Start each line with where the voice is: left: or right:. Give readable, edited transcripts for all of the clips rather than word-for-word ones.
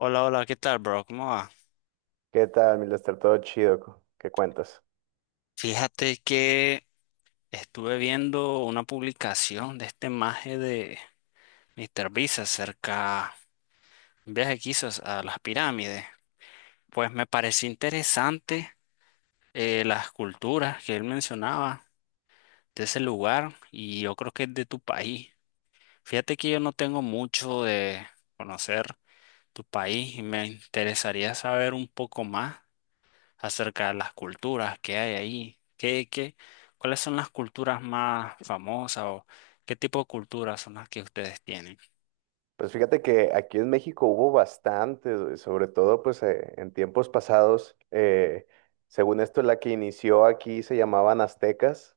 left: Hola, hola, ¿qué tal, bro? ¿Cómo va?
right: ¿Qué tal, mi Lester? Todo chido, ¿qué cuentas?
left: Fíjate que estuve viendo una publicación de este maje de Mr. Beast acerca de un viaje que hizo a las pirámides. Pues me pareció interesante, las culturas que él mencionaba de ese lugar, y yo creo que es de tu país. Fíjate que yo no tengo mucho de conocer tu país y me interesaría saber un poco más acerca de las culturas que hay ahí. ¿ cuáles son las culturas más famosas, o ¿qué tipo de culturas son las que ustedes tienen?
right: Pues fíjate que aquí en México hubo bastantes, güey, sobre todo pues en tiempos pasados, según esto la que inició aquí se llamaban aztecas,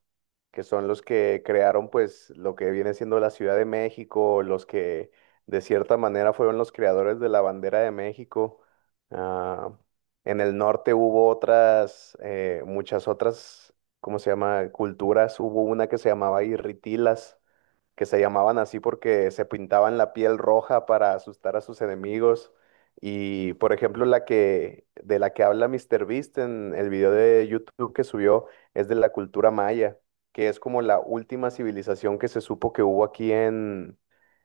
right: que son los que crearon pues lo que viene siendo la Ciudad de México, los que de cierta manera fueron los creadores de la bandera de México. Ah, en el norte hubo otras, muchas otras, ¿cómo se llama? Culturas, hubo una que se llamaba Irritilas que se llamaban así porque se pintaban la piel roja para asustar a sus enemigos. Y por ejemplo, la que de la que habla Mr. Beast en el video de YouTube que subió es de la cultura maya, que es como la última civilización que se supo que hubo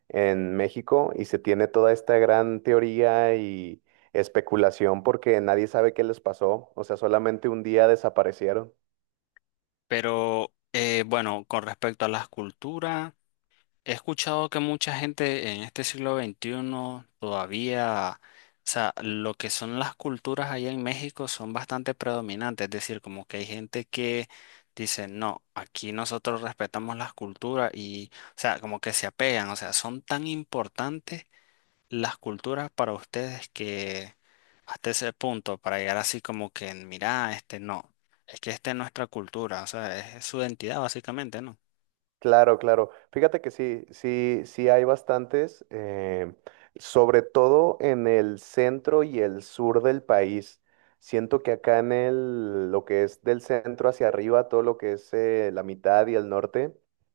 right: en México y se tiene toda esta gran teoría y especulación porque nadie sabe qué les pasó, o sea, solamente un día desaparecieron.
left: Pero bueno, con respecto a las culturas, he escuchado que mucha gente en este siglo 21 todavía, o sea, lo que son las culturas allá en México son bastante predominantes, es decir, como que hay gente que... dice, no, aquí nosotros respetamos las culturas y, o sea, como que se apegan, o sea, son tan importantes las culturas para ustedes que hasta ese punto, para llegar así como que, mira, este no, es que esta es nuestra cultura, o sea, es, su identidad básicamente, ¿no?
right: Claro, claro. Fíjate que sí, sí, sí hay bastantes, sobre todo en el centro y el sur del país. Siento que lo que es del centro hacia arriba, todo lo que es la mitad y el norte,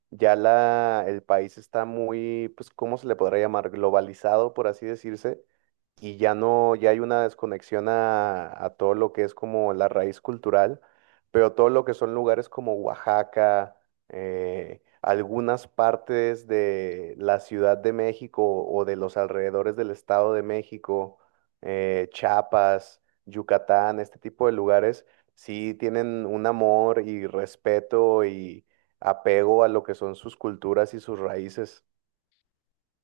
right: el país está muy, pues, ¿cómo se le podrá llamar? Globalizado, por así decirse. Y ya no, ya hay una desconexión a todo lo que es como la raíz cultural, pero todo lo que son lugares como Oaxaca, algunas partes de la Ciudad de México o de los alrededores del Estado de México, Chiapas, Yucatán, este tipo de lugares, sí tienen un amor y respeto y apego a lo que son sus culturas y sus raíces.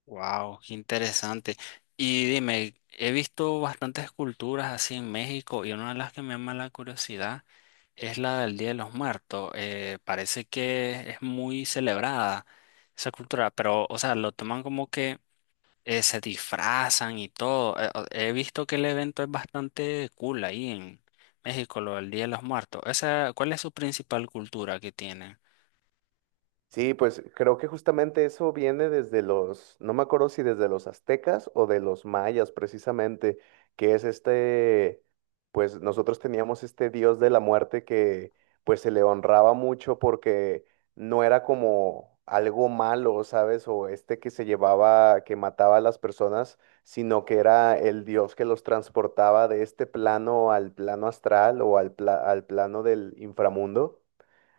left: Wow, qué interesante. Y dime, he visto bastantes culturas así en México y una de las que me llama la curiosidad es la del Día de los Muertos. Parece que es muy celebrada esa cultura, pero, o sea, lo toman como que se disfrazan y todo. He visto que el evento es bastante cool ahí en México, lo del Día de los Muertos. Esa, ¿cuál es su principal cultura que tienen?
right: Sí, pues creo que justamente eso viene desde los, no me acuerdo si desde los aztecas o de los mayas precisamente, que es este, pues nosotros teníamos este dios de la muerte que pues se le honraba mucho porque no era como algo malo, ¿sabes? O este que se llevaba, que mataba a las personas, sino que era el dios que los transportaba de este plano al plano astral o al plano del inframundo.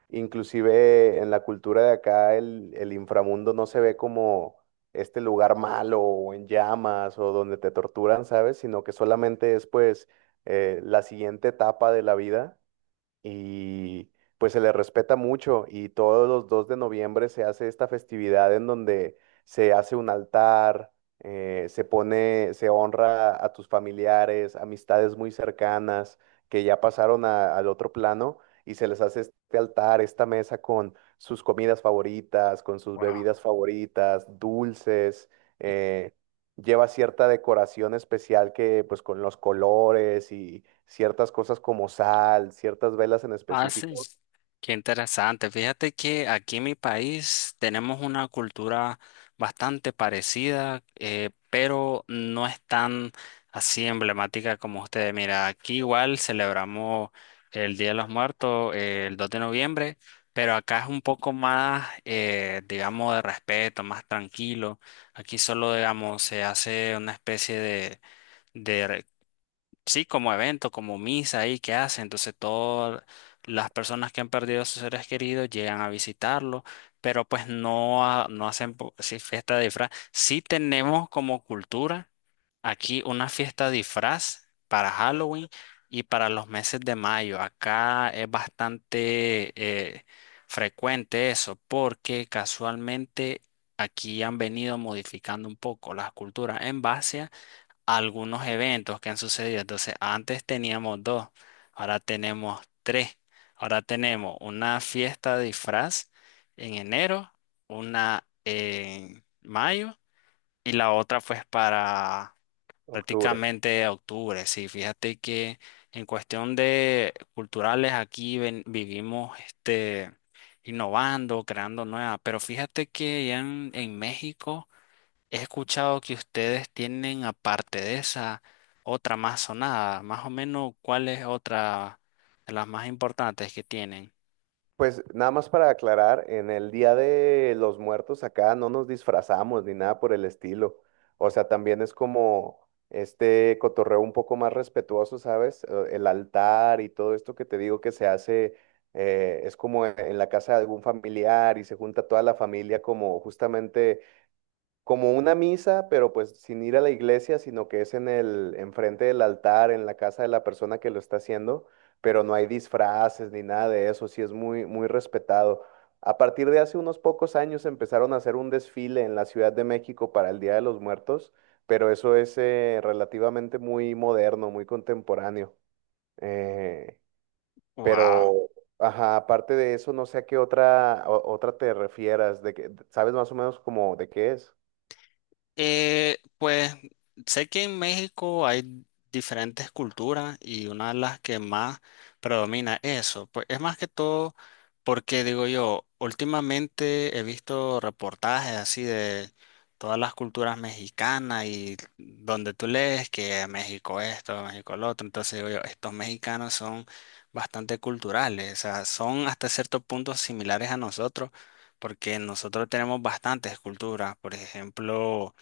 right: Inclusive en la cultura de acá el inframundo no se ve como este lugar malo o en llamas o donde te torturan, ¿sabes? Sino que solamente es pues la siguiente etapa de la vida y pues se le respeta mucho y todos los 2 de noviembre se hace esta festividad en donde se hace un altar, se honra a tus familiares, amistades muy cercanas que ya pasaron al otro plano y se les hace este altar, esta mesa con sus comidas favoritas, con sus bebidas favoritas, dulces. eh, Lleva cierta decoración especial que pues con los colores y ciertas cosas como sal, ciertas velas en
left: Ah, sí.
right: específico,
left: Qué interesante. Fíjate que aquí en mi país tenemos una cultura bastante parecida, pero no es tan así emblemática como ustedes. Mira, aquí igual celebramos el Día de los Muertos, el 2 de noviembre, pero acá es un poco más, digamos, de respeto, más tranquilo. Aquí solo, digamos, se hace una especie de, sí, como evento, como misa ahí que hace. Entonces todas las personas que han perdido a sus seres queridos llegan a visitarlo, pero pues no, no hacen sí, fiesta de disfraz. Sí tenemos como cultura aquí una fiesta de disfraz para Halloween y para los meses de mayo. Acá es bastante eh, frecuente eso porque casualmente aquí han venido modificando un poco las culturas en base a algunos eventos que han sucedido. Entonces, antes teníamos dos, ahora tenemos tres. Ahora tenemos una fiesta de disfraz en enero, una en mayo y la otra pues para
right: octubre.
left: prácticamente octubre. Sí, fíjate que en cuestión de culturales aquí vivimos este innovando, creando nuevas, pero fíjate que ya en México he escuchado que ustedes tienen, aparte de esa, otra más sonada. Más o menos, ¿cuál es otra de las más importantes que tienen?
right: Pues nada más para aclarar, en el Día de los Muertos acá no nos disfrazamos ni nada por el estilo. O sea, también es como este cotorreo un poco más respetuoso, ¿sabes? El altar y todo esto que te digo que se hace es como en la casa de algún familiar y se junta toda la familia como justamente como una misa, pero pues sin ir a la iglesia, sino que es enfrente del altar, en la casa de la persona que lo está haciendo, pero no hay disfraces ni nada de eso, sí es muy, muy respetado. A partir de hace unos pocos años empezaron a hacer un desfile en la Ciudad de México para el Día de los Muertos, pero eso es relativamente muy moderno, muy contemporáneo. Eh,
left: Wow.
right: pero, ajá, aparte de eso, no sé a qué otra te refieras, de que, ¿sabes más o menos como de qué es?
left: Pues sé que en México hay diferentes culturas y una de las que más predomina eso, pues es más que todo porque digo yo, últimamente he visto reportajes así de todas las culturas mexicanas y donde tú lees que México esto, México lo otro, entonces digo yo, estos mexicanos son bastante culturales, o sea, son hasta cierto punto similares a nosotros porque nosotros tenemos bastantes culturas, por ejemplo.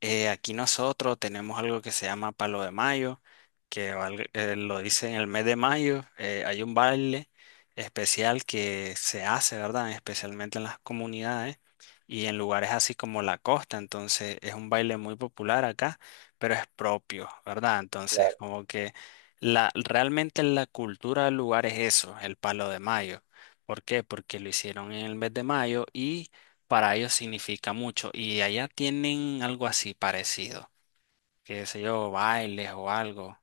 left: Aquí nosotros tenemos algo que se llama Palo de Mayo, lo dice en el mes de mayo. Eh, hay un baile especial que se hace, ¿verdad? Especialmente en las comunidades y en lugares así como la costa. Entonces es un baile muy popular acá, pero es propio, ¿verdad? Entonces como que realmente la cultura del lugar es eso, el Palo de Mayo. ¿Por qué? Porque lo hicieron en el mes de mayo y para ellos significa mucho. Y allá tienen algo así parecido, qué sé yo, bailes o algo.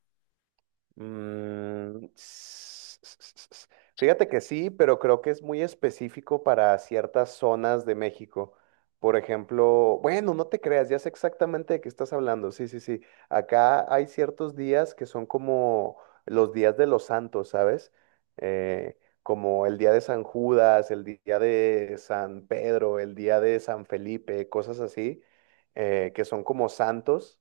right: Mm, s- s- s- s- Fíjate que sí, pero creo que es muy específico para ciertas zonas de México. Por ejemplo, bueno, no te creas, ya sé exactamente de qué estás hablando. Sí, sí, sí. Acá hay ciertos días que son como los días de los santos, ¿sabes? Eh, Como el día de San Judas, el día de San Pedro, el día de San Felipe, cosas así, que son como santos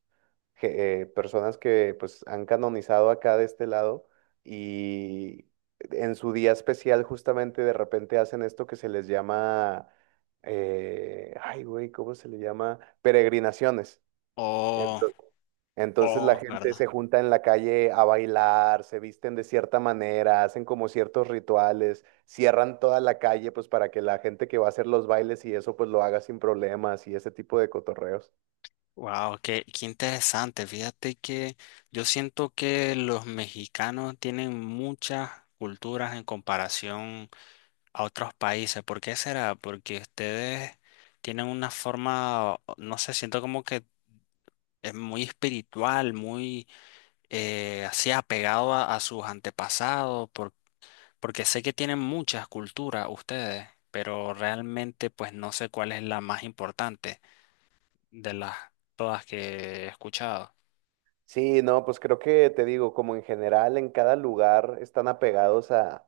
right: personas que pues han canonizado acá de este lado y en su día especial justamente de repente hacen esto que se les llama, ay güey, ¿cómo se le llama? Peregrinaciones.
left: Oh,
right: entonces Entonces la
left: oh,
right: gente
left: ¿verdad?
right: se junta en la calle a bailar, se visten de cierta manera, hacen como ciertos rituales, cierran toda la calle pues para que la gente que va a hacer los bailes y eso pues lo haga sin problemas y ese tipo de cotorreos.
left: Wow, qué interesante. Fíjate que yo siento que los mexicanos tienen muchas culturas en comparación a otros países. ¿Por qué será? Porque ustedes tienen una forma, no sé, siento como que es muy espiritual, muy así apegado a sus antepasados, porque sé que tienen muchas culturas ustedes, pero realmente pues no sé cuál es la más importante de las todas que he escuchado.
right: Sí, no, pues creo que te digo, como en general en cada lugar están apegados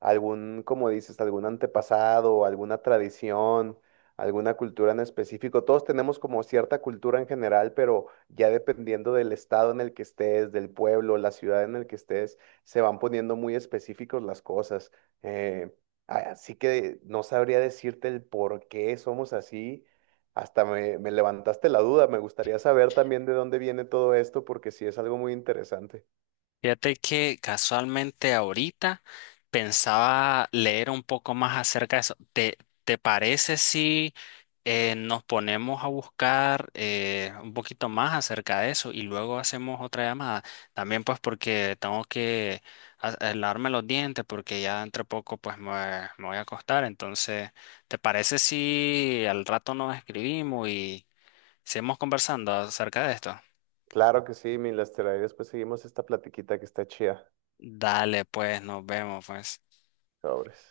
right: algún, como dices, algún antepasado, alguna tradición, alguna cultura en específico. Todos tenemos como cierta cultura en general, pero ya dependiendo del estado en el que estés, del pueblo, la ciudad en el que estés, se van poniendo muy específicos las cosas. Eh, Así que no sabría decirte el por qué somos así. Me levantaste la duda. Me gustaría saber también de dónde viene todo esto, porque sí es algo muy interesante.
left: Fíjate que casualmente ahorita pensaba leer un poco más acerca de eso. ¿Te, te parece si nos ponemos a buscar un poquito más acerca de eso y luego hacemos otra llamada? También pues porque tengo que a lavarme los dientes porque ya entre poco pues me voy a acostar. Entonces, ¿te parece si al rato nos escribimos y seguimos conversando acerca de esto?
right: Claro que sí, mi Lester. Ahí después seguimos esta platiquita que está chida.
left: Dale, pues nos vemos pues.
right: Sobres.